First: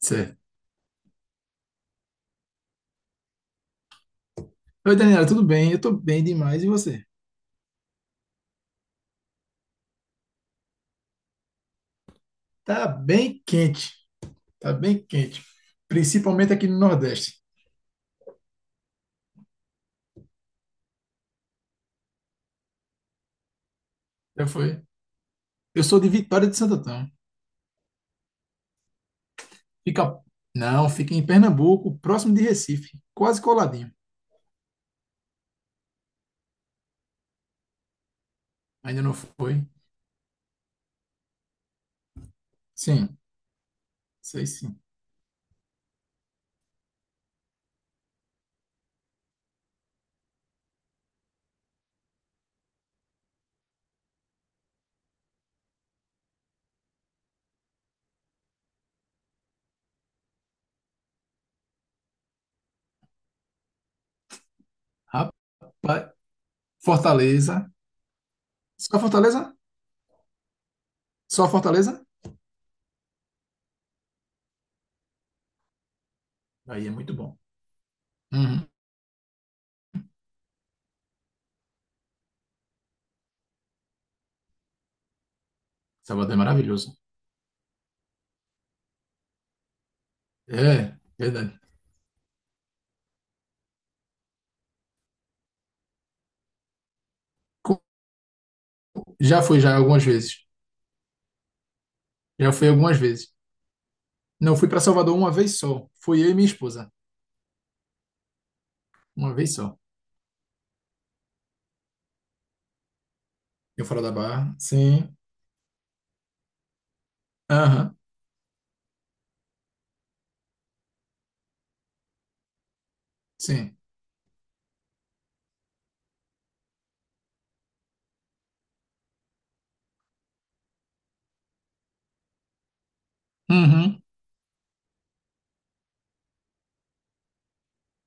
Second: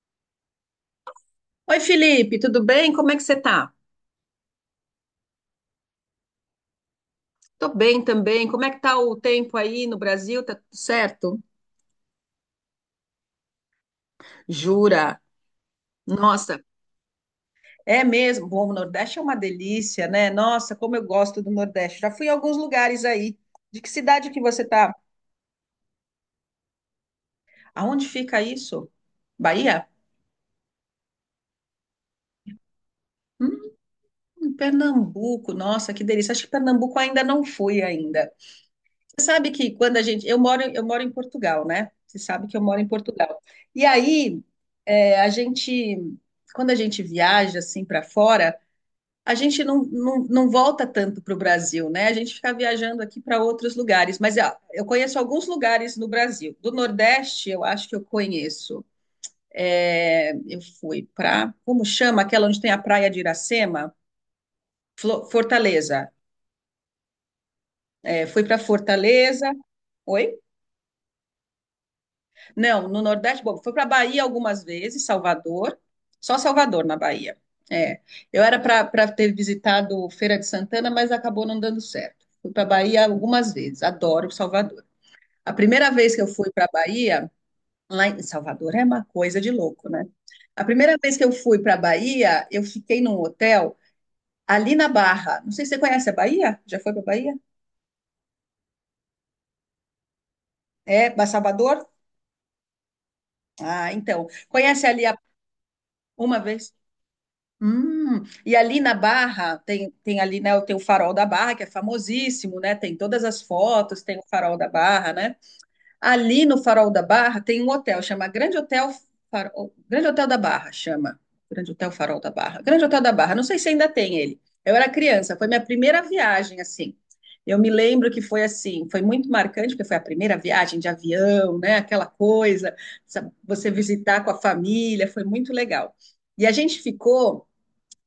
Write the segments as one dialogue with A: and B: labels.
A: Certo.
B: Oi, Felipe, tudo bem? Como é que você tá?
A: Oi, Daniela, tudo bem? Eu tô bem demais. E você?
B: Tô bem também. Como é que tá o tempo aí no Brasil? Tá tudo certo?
A: Tá bem quente. Tá bem
B: Jura?
A: quente. Principalmente
B: Nossa,
A: aqui no Nordeste.
B: é mesmo. Bom, o Nordeste é uma delícia, né? Nossa, como eu gosto do Nordeste. Já fui em alguns lugares aí. De que cidade que
A: Já
B: você
A: foi.
B: tá?
A: Eu sou de Vitória de Santo Antão.
B: Aonde fica isso? Bahia?
A: Fica. Não, fica em Pernambuco, próximo de Recife. Quase coladinho.
B: Pernambuco. Nossa, que delícia. Acho que Pernambuco ainda não fui ainda.
A: Ainda não
B: Você sabe
A: foi?
B: que quando a gente. Eu moro em Portugal, né? Você sabe que eu moro em
A: Sim,
B: Portugal. E aí,
A: sei sim.
B: é, a gente. Quando a gente viaja assim para fora, a gente não volta tanto para o Brasil, né? A gente fica viajando aqui para outros lugares. Mas ó, eu conheço alguns lugares no Brasil. Do Nordeste, eu acho que eu conheço. É, eu fui para. Como chama aquela onde tem a praia de Iracema? Fortaleza.
A: Rapaz, Fortaleza.
B: É, fui para
A: Só Fortaleza?
B: Fortaleza. Oi?
A: Só Fortaleza?
B: Não, no Nordeste, bom, fui para Bahia algumas vezes, Salvador, só Salvador
A: Aí é
B: na
A: muito
B: Bahia.
A: bom.
B: É, eu era
A: Uhum.
B: para ter visitado Feira de Santana, mas acabou não dando certo. Fui para Bahia algumas vezes, adoro Salvador. A primeira vez que eu
A: Salvador é
B: fui para
A: maravilhoso.
B: Bahia, lá em Salvador é uma coisa de louco, né? A
A: É,
B: primeira vez que eu
A: verdade.
B: fui para Bahia, eu fiquei num hotel ali na Barra. Não sei se você conhece a Bahia? Já foi para Bahia?
A: Co- Já fui já algumas vezes.
B: É, Salvador?
A: Já fui algumas vezes.
B: Ah, então,
A: Não, fui para
B: conhece ali
A: Salvador uma vez só. Fui eu e
B: uma
A: minha
B: vez?
A: esposa.
B: E ali na
A: Uma vez
B: Barra
A: só.
B: tem ali, né, tem o Farol da Barra, que é famosíssimo, né? Tem todas as
A: Eu fora
B: fotos,
A: da
B: tem o
A: Barra.
B: Farol da Barra,
A: Sim.
B: né? Ali no Farol da Barra tem um
A: Aham.
B: hotel, chama Grande Hotel Farol, Grande Hotel da Barra, chama. Grande Hotel Farol da Barra. Grande Hotel da Barra, não sei se
A: Sim.
B: ainda tem ele. Eu era criança, foi minha primeira viagem assim. Eu me lembro que foi assim, foi muito marcante, porque foi a primeira viagem de avião, né? Aquela coisa, sabe, você
A: Uhum.
B: visitar com a família, foi muito legal. E a gente ficou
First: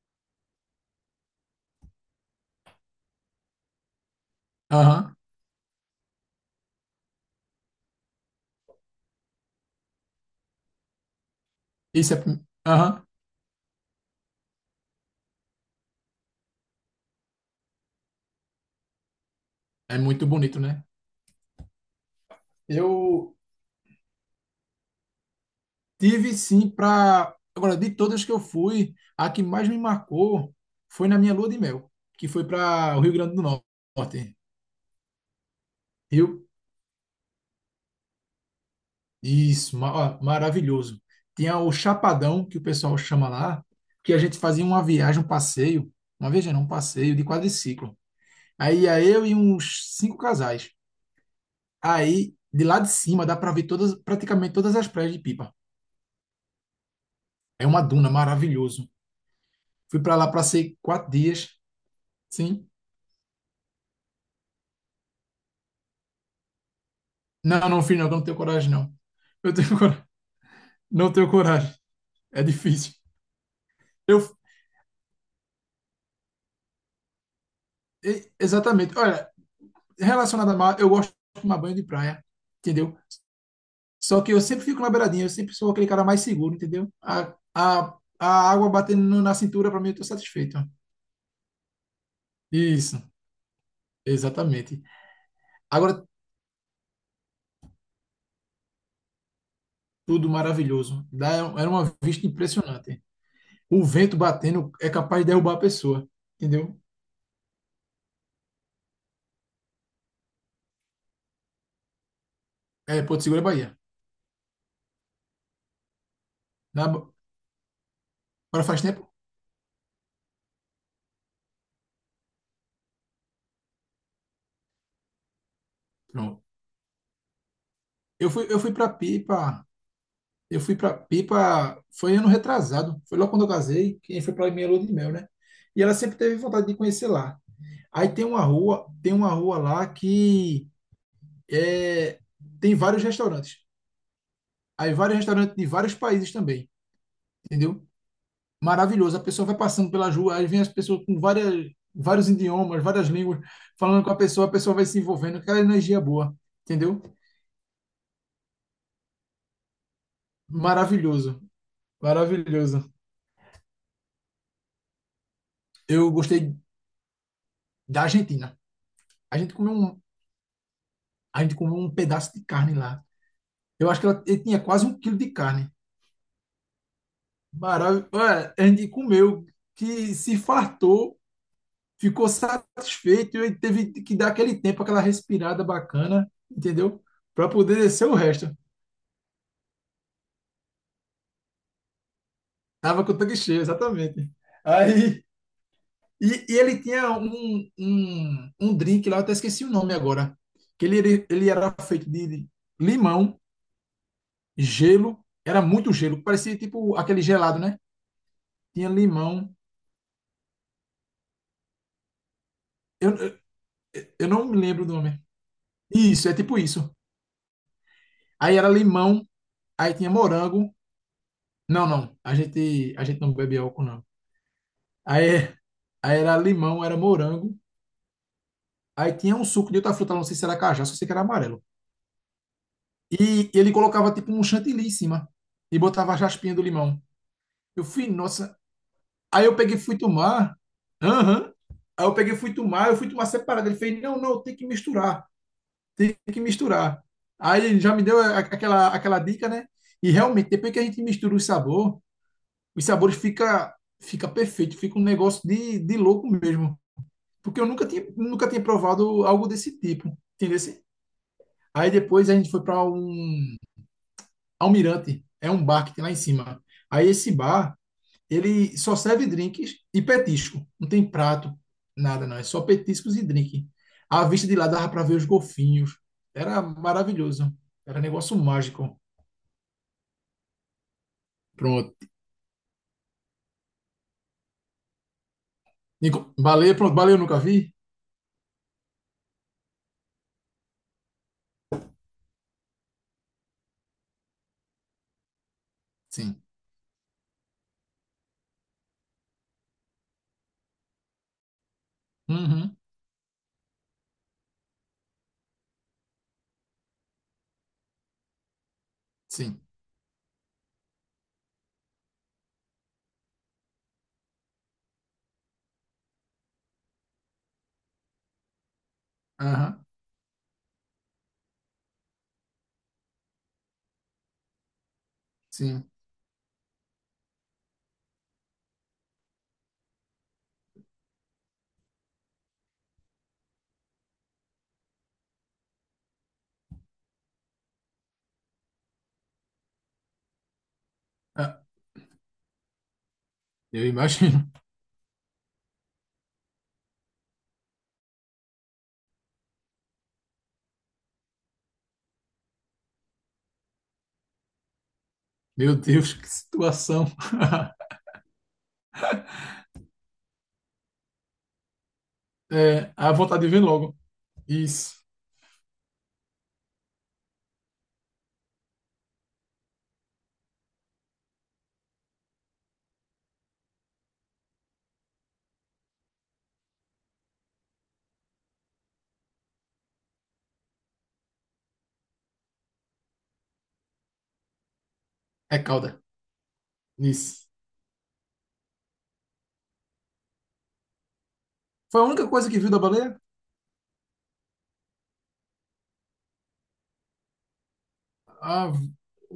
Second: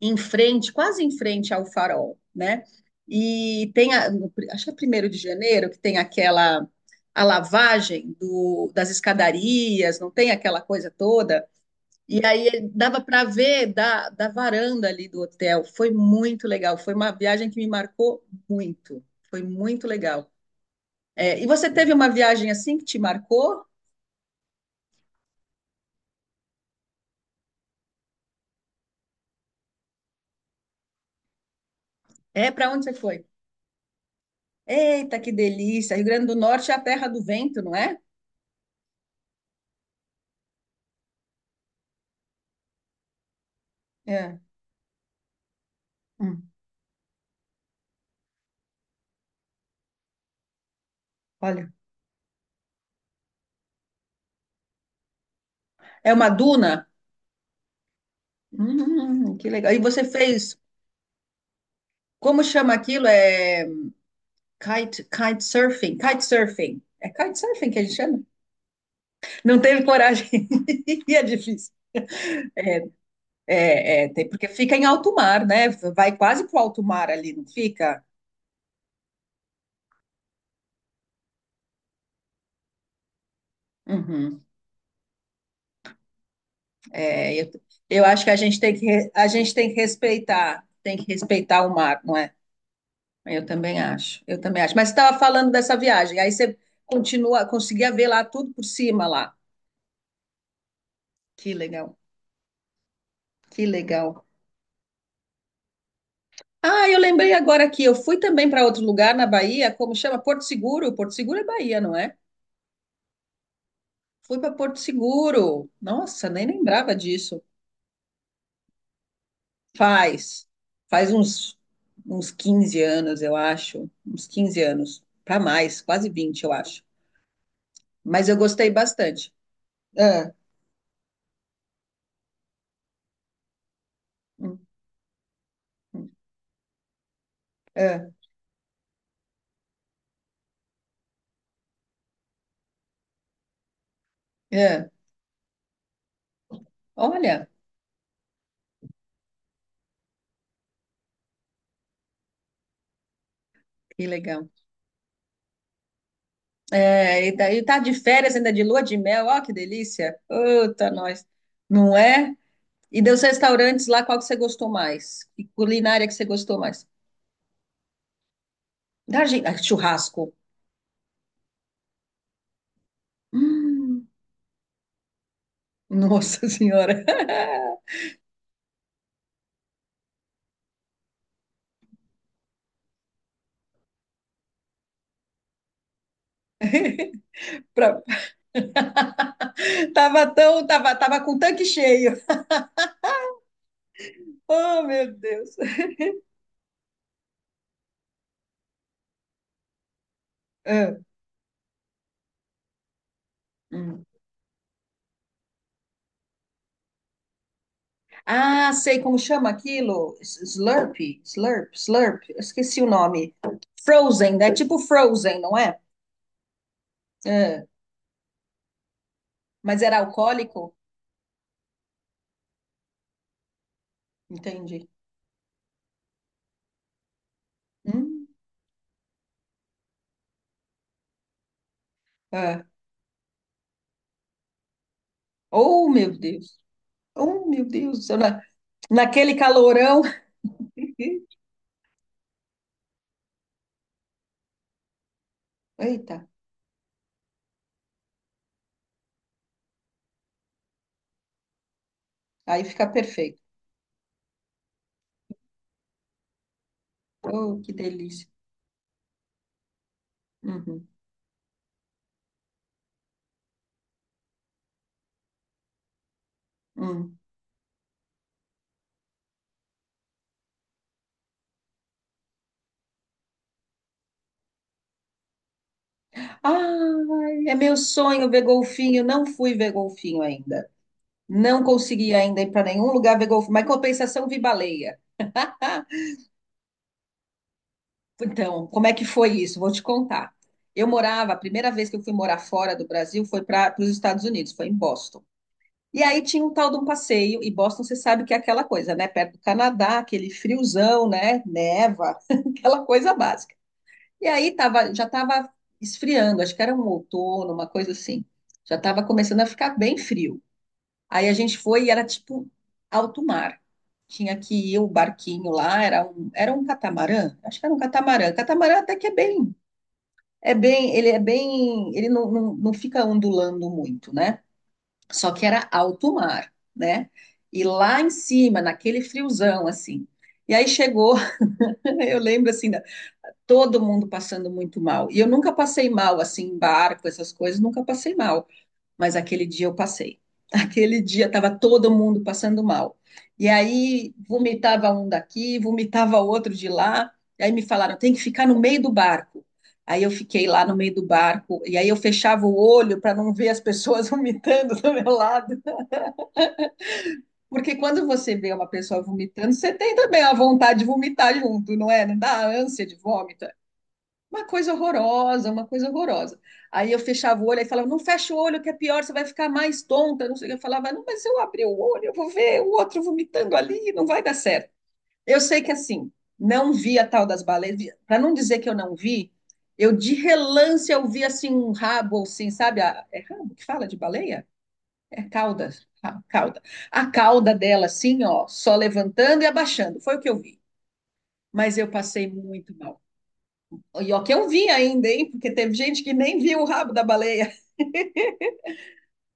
B: em frente, quase em frente ao Farol, né? E tem, a, no- pri- Acho que é primeiro
A: Aham.
B: de janeiro, que tem aquela a lavagem das escadarias, não tem aquela coisa toda.
A: Isso é.
B: E aí dava
A: Aham.
B: para ver da varanda ali do hotel. Foi muito legal. Foi uma viagem que me marcou muito. Foi muito
A: É muito
B: legal.
A: bonito, né?
B: É, e você teve uma viagem assim que te
A: Eu
B: marcou?
A: tive sim para. Agora, de todas que eu fui, a que mais me marcou foi na minha lua de mel, que foi
B: É, para onde você
A: para o Rio
B: foi?
A: Grande do Norte.
B: Eita, que delícia! Rio Grande do
A: Rio.
B: Norte é a terra do vento, não é?
A: Isso. Ó, maravilhoso. Tinha o Chapadão, que o pessoal chama lá, que a gente
B: É.
A: fazia uma viagem, um passeio. Uma
B: Hum,
A: viagem, não, um passeio de quadriciclo. Aí ia eu e uns cinco casais.
B: Olha.
A: Aí, de lá de cima, dá para ver todas, praticamente todas as praias de Pipa.
B: É uma duna?
A: É uma duna, maravilhoso.
B: Que legal. E
A: Fui
B: você
A: para lá,
B: fez,
A: passei 4 dias.
B: como
A: Sim.
B: chama aquilo? É kite surfing. É kite
A: Não,
B: surfing que
A: não
B: a gente
A: fiz, não, que eu não
B: chama?
A: tenho coragem, não. Eu
B: Não
A: tenho
B: teve
A: coragem.
B: coragem.
A: Não
B: E é
A: tenho
B: difícil.
A: coragem. É
B: É,
A: difícil.
B: Tem,
A: Eu,
B: porque fica em alto mar, né? Vai quase pro alto mar ali, não fica?
A: Exatamente. Olha, relacionado a mar, eu gosto de tomar banho de praia, entendeu? Só que eu
B: Uhum.
A: sempre fico na beiradinha, eu sempre sou aquele cara mais seguro, entendeu?
B: É,
A: A,
B: eu,
A: a,
B: eu acho que
A: a água batendo
B: a
A: na
B: gente
A: cintura, para mim, eu tô satisfeito.
B: tem que respeitar o mar, não é?
A: Isso,
B: Eu também acho, eu também acho.
A: exatamente.
B: Mas você estava falando dessa
A: Agora,
B: viagem, aí você continua, conseguia ver lá tudo por cima lá.
A: tudo maravilhoso.
B: Que
A: Era uma
B: legal,
A: vista impressionante.
B: que
A: O vento
B: legal.
A: batendo é capaz de derrubar a pessoa, entendeu?
B: Ah, eu lembrei agora aqui, eu fui também para outro lugar na Bahia, como chama? Porto Seguro. Porto Seguro é Bahia, não é?
A: É Porto Seguro é Bahia.
B: Fui para Porto Seguro. Nossa, nem
A: Na,
B: lembrava disso.
A: Para faz tempo?
B: Faz, faz uns 15 anos, eu acho. Uns 15 anos, para mais, quase 20,
A: Pronto.
B: eu acho. Mas
A: Eu
B: eu
A: fui, eu
B: gostei
A: fui para
B: bastante.
A: Pipa.
B: É,
A: Eu fui para Pipa, foi ano retrasado. Foi logo quando eu casei, que foi para minha lua de mel, né? E ela sempre teve vontade de conhecer lá.
B: é,
A: Aí tem uma rua, lá que é, tem vários restaurantes.
B: é.
A: Aí vários restaurantes de vários países também,
B: Olha,
A: entendeu? Maravilhoso. A pessoa vai passando pela rua, aí vem as pessoas com várias, vários idiomas, várias línguas, falando
B: que
A: com
B: legal.
A: a pessoa vai se envolvendo, aquela energia boa, entendeu?
B: É, e daí tá de férias ainda de lua de mel, ó, que delícia. Puta, nós.
A: Maravilhoso,
B: Não é?
A: maravilhoso.
B: E dos restaurantes lá, qual que você gostou mais? E culinária
A: Eu
B: que você
A: gostei
B: gostou mais?
A: da Argentina. A gente comeu um,
B: Churrasco.
A: a gente comeu um pedaço de carne lá. Eu acho
B: Hum,
A: que ela, ele tinha quase 1 quilo de carne.
B: Nossa senhora.
A: Maravilhoso. A gente comeu, que se fartou, ficou satisfeito e teve que dar aquele tempo, aquela respirada bacana, entendeu? Para poder
B: Pra-
A: descer o resto.
B: tava com o tanque cheio.
A: Tava com o tanque cheio, exatamente.
B: Oh, meu
A: Aí,
B: Deus.
A: e ele tinha um drink lá, eu até esqueci o nome agora, que
B: Ah,
A: ele, ele era feito de limão,
B: hum.
A: gelo, era muito gelo, parecia tipo aquele gelado, né?
B: Ah,
A: Tinha
B: sei como chama
A: limão,
B: aquilo? Slurp, slurp, slurp. Eu esqueci o
A: eu,
B: nome.
A: eu
B: Frozen,
A: não
B: né?
A: me
B: Tipo
A: lembro do nome.
B: Frozen, não é?
A: Isso, é tipo isso.
B: Ah,
A: Aí era limão,
B: mas
A: aí
B: era
A: tinha
B: alcoólico?
A: morango. Não, não, a gente não bebe álcool, não.
B: Entendi.
A: Aí, aí era limão, era morango,
B: Hum,
A: aí tinha um suco de outra fruta, não sei se era cajá, só sei que era amarelo.
B: ah.
A: E ele colocava tipo um chantilly em cima e
B: Oh,
A: botava a
B: meu
A: raspinha
B: Deus.
A: do limão.
B: Oh, meu
A: Eu
B: Deus do
A: fui,
B: céu.
A: nossa.
B: Naquele
A: Aí eu peguei e fui
B: calorão.
A: tomar.
B: Uhum.
A: Aham. Aí eu peguei e fui tomar, eu fui tomar separado. Ele fez, não, não, tem que misturar, tem
B: Eita,
A: que misturar. Aí ele já me deu aquela dica, né? E realmente, depois que a gente mistura o sabor,
B: aí
A: os
B: fica
A: sabores
B: perfeito.
A: fica, perfeito, fica um negócio de louco mesmo. Porque
B: Oh,
A: eu
B: que
A: nunca tinha,
B: delícia.
A: nunca tinha provado algo desse tipo, entendeu?
B: Uhum,
A: Aí depois a gente foi para um, Almirante é um bar que tem lá em cima. Aí
B: hum.
A: esse bar, ele só serve drinks e petisco. Não tem prato, nada não. É só petiscos e drink. A vista de lá dava para ver os golfinhos. Era
B: Ai,
A: maravilhoso.
B: é meu
A: Era
B: sonho
A: negócio
B: ver
A: mágico.
B: golfinho. Não fui ver golfinho ainda. Não
A: Pronto.
B: consegui ainda ir para nenhum lugar ver golfinho, mas em compensação vi baleia.
A: Nico, baleia, pronto. Baleia eu nunca vi?
B: Então, como é que foi isso? Vou te contar. Eu morava, a primeira vez que eu fui morar fora do Brasil foi para os Estados Unidos, foi em Boston. E aí
A: Sim.
B: tinha um tal de um passeio, e Boston você sabe que é aquela coisa, né? Perto do Canadá, aquele friozão, né? Neva,
A: Uhum.
B: aquela coisa básica. E aí tava, já estava esfriando, acho que era um outono, uma coisa assim. Já estava começando a
A: Sim.
B: ficar bem frio. Aí a gente foi e era tipo alto mar. Tinha que ir o barquinho lá, era um catamarã, acho que era um catamarã. Catamarã até que
A: Aham.
B: ele não fica ondulando muito, né? Só que era
A: Sim.
B: alto mar, né? E lá em cima, naquele friozão, assim. E aí chegou, eu lembro assim, todo mundo passando muito mal. E eu nunca passei mal, assim, em barco, essas coisas, nunca passei mal. Mas aquele dia eu passei. Aquele dia estava
A: Ah,
B: todo mundo passando mal. E
A: eu
B: aí
A: imagino.
B: vomitava um daqui, vomitava outro de lá. E aí me falaram, tem que ficar no meio do barco. Aí eu fiquei lá no meio do barco, e aí eu fechava o olho para não ver as pessoas vomitando do meu lado.
A: Meu Deus, que situação.
B: Porque quando você vê uma pessoa vomitando, você tem também a vontade de vomitar junto, não é? Não dá ânsia
A: É,
B: de
A: a vontade
B: vômito.
A: de vir logo.
B: Uma coisa
A: Isso.
B: horrorosa, uma coisa horrorosa. Aí eu fechava o olho, aí falava, não fecha o olho, que é pior, você vai ficar mais tonta. Não sei o que. Eu falava, não, mas se eu abrir o olho, eu vou ver o outro vomitando ali, não vai dar certo. Eu sei que assim, não vi a tal das baleias, para não dizer que eu não vi, eu de relance eu vi assim um rabo, assim, sabe? É rabo que fala de baleia? É
A: É
B: cauda,
A: cauda.
B: cauda. A
A: Isso.
B: cauda dela, assim, ó, só levantando e abaixando. Foi o que eu vi. Mas eu
A: Foi a
B: passei
A: única coisa que viu
B: muito
A: da
B: mal.
A: baleia?
B: E ó, que eu vi ainda, hein? Porque teve gente que nem viu o rabo da baleia.
A: Ah,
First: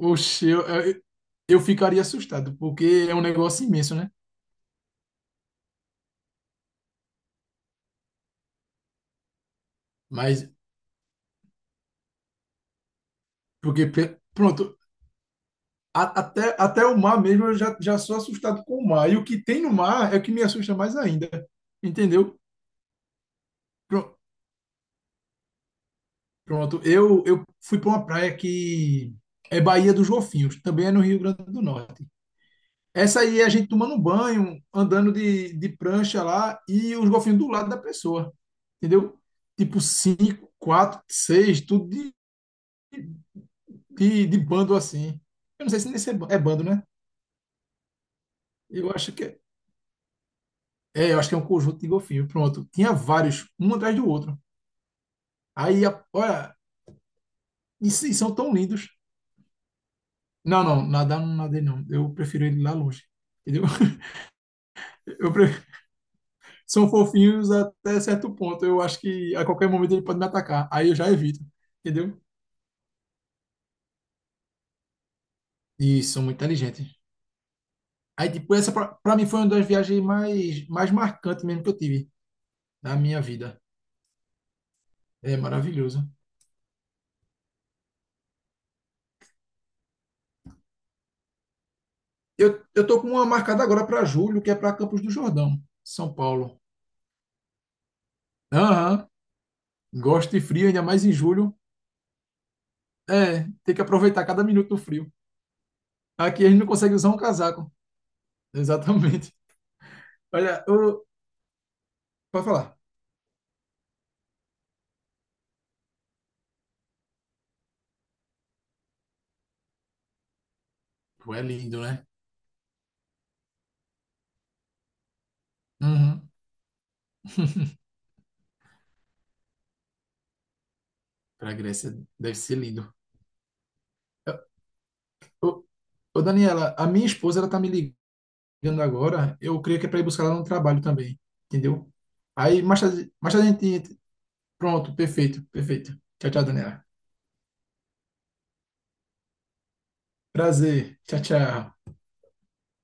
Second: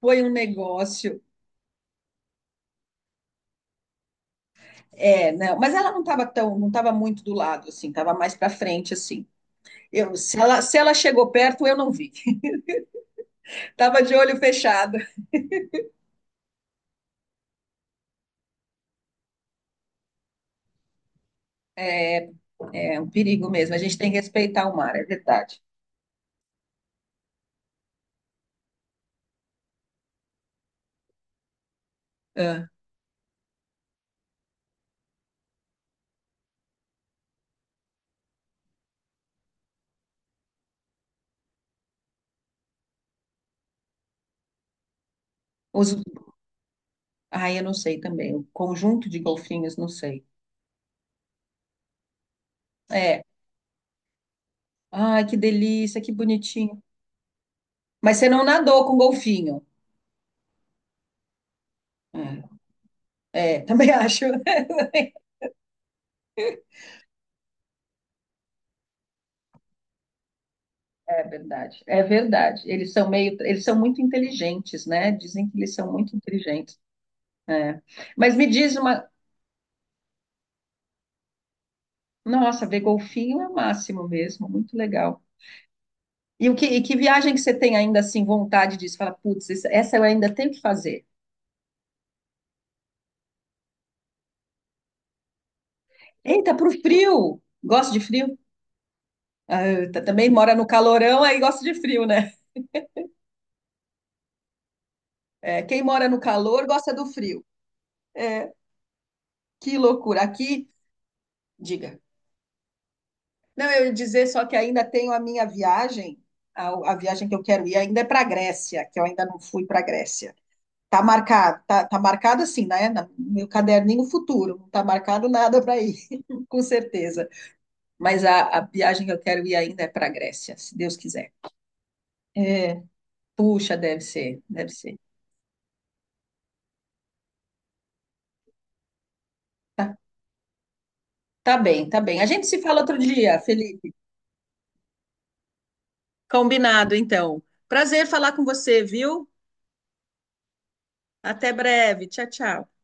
B: Foi um
A: eu, eu,
B: negócio.
A: eu ficaria assustado, porque é um negócio imenso, né?
B: É, não, mas ela não estava tão, não estava muito do lado, assim, estava mais para frente, assim. Eu, se
A: Mas,
B: ela, se ela chegou perto, eu não vi.
A: porque,
B: Tava de olho
A: pronto,
B: fechado.
A: até o mar mesmo eu já sou assustado com o mar. E o que tem no mar é o que me assusta mais ainda, entendeu?
B: É um perigo mesmo. A gente tem
A: Pro-
B: que respeitar o mar, é verdade.
A: Pronto, eu fui para uma praia que é Baía dos Golfinhos, também é no Rio Grande do Norte.
B: Ah,
A: Essa aí é a gente tomando banho, andando de prancha lá e os golfinhos do lado da pessoa, entendeu? Tipo cinco, quatro, seis, tudo de bando assim. Eu não sei se
B: os,
A: nesse é bando, né?
B: ai, eu não sei também. O
A: Eu
B: conjunto
A: acho
B: de
A: que é.
B: golfinhos, não sei.
A: É, eu acho que é um conjunto de golfinhos. Pronto. Tinha
B: É.
A: vários, um atrás do outro.
B: Ai, que
A: Aí,
B: delícia, que
A: olha,
B: bonitinho.
A: e
B: Mas você
A: são
B: não
A: tão
B: nadou
A: lindos.
B: com golfinho.
A: Não, não, nadar não nadei, não. Eu prefiro ele lá longe.
B: É, é,
A: Entendeu?
B: também acho.
A: Eu pre- São fofinhos até certo ponto. Eu acho que a qualquer momento ele pode me atacar. Aí eu já
B: É
A: evito.
B: verdade, é
A: Entendeu?
B: verdade. Eles são muito inteligentes, né? Dizem que eles são
A: E
B: muito
A: são muito
B: inteligentes.
A: inteligentes.
B: É.
A: Aí,
B: Mas me
A: tipo, essa
B: diz
A: pra,
B: uma,
A: pra mim foi uma das viagens mais marcantes mesmo que eu tive
B: Nossa, ver
A: na minha
B: golfinho é o
A: vida.
B: máximo mesmo, muito legal.
A: É maravilhoso.
B: E que viagem que você tem ainda assim vontade disso? Fala, putz, essa eu ainda tenho que fazer.
A: Eu tô com uma marcada agora para julho, que é para Campos do Jordão, São
B: Eita,
A: Paulo.
B: pro frio. Gosto de frio?
A: Aham,
B: Eita, também
A: gosto de
B: mora no
A: frio, ainda mais em
B: calorão, aí
A: julho.
B: gosta de frio, né?
A: É, tem que aproveitar cada minuto do frio.
B: É, quem mora no
A: Aqui a gente
B: calor
A: não
B: gosta
A: consegue
B: do
A: usar um
B: frio.
A: casaco. Exatamente.
B: Que loucura.
A: Olha,
B: Aqui,
A: eu,
B: diga.
A: pode falar.
B: Não, eu ia dizer só que ainda tenho a minha viagem, a viagem que eu quero ir ainda é para a Grécia, que eu ainda não fui para a Grécia. Tá
A: Pô, é
B: marcado,
A: lindo,
B: tá
A: né?
B: marcado assim, né? No meu caderninho futuro, não tá marcado nada para ir,
A: Uhum.
B: com certeza. Mas a viagem que eu quero ir ainda é para a Grécia, se Deus quiser.
A: Para Grécia deve ser
B: É,
A: lindo.
B: puxa, deve ser, deve ser.
A: Ô, ô, Daniela, a minha esposa ela tá me ligando agora. Eu creio que é
B: Tá,
A: para ir buscar ela no trabalho também,
B: tá bem,
A: entendeu?
B: tá bem. A gente se
A: Aí
B: fala outro
A: mais
B: dia,
A: tarde a
B: Felipe.
A: gente. Pronto, perfeito, perfeito. Tchau, tchau, Daniela.
B: Combinado, então. Prazer falar com você, viu?
A: Prazer. Tchau,
B: Até
A: tchau.
B: breve. Tchau, tchau.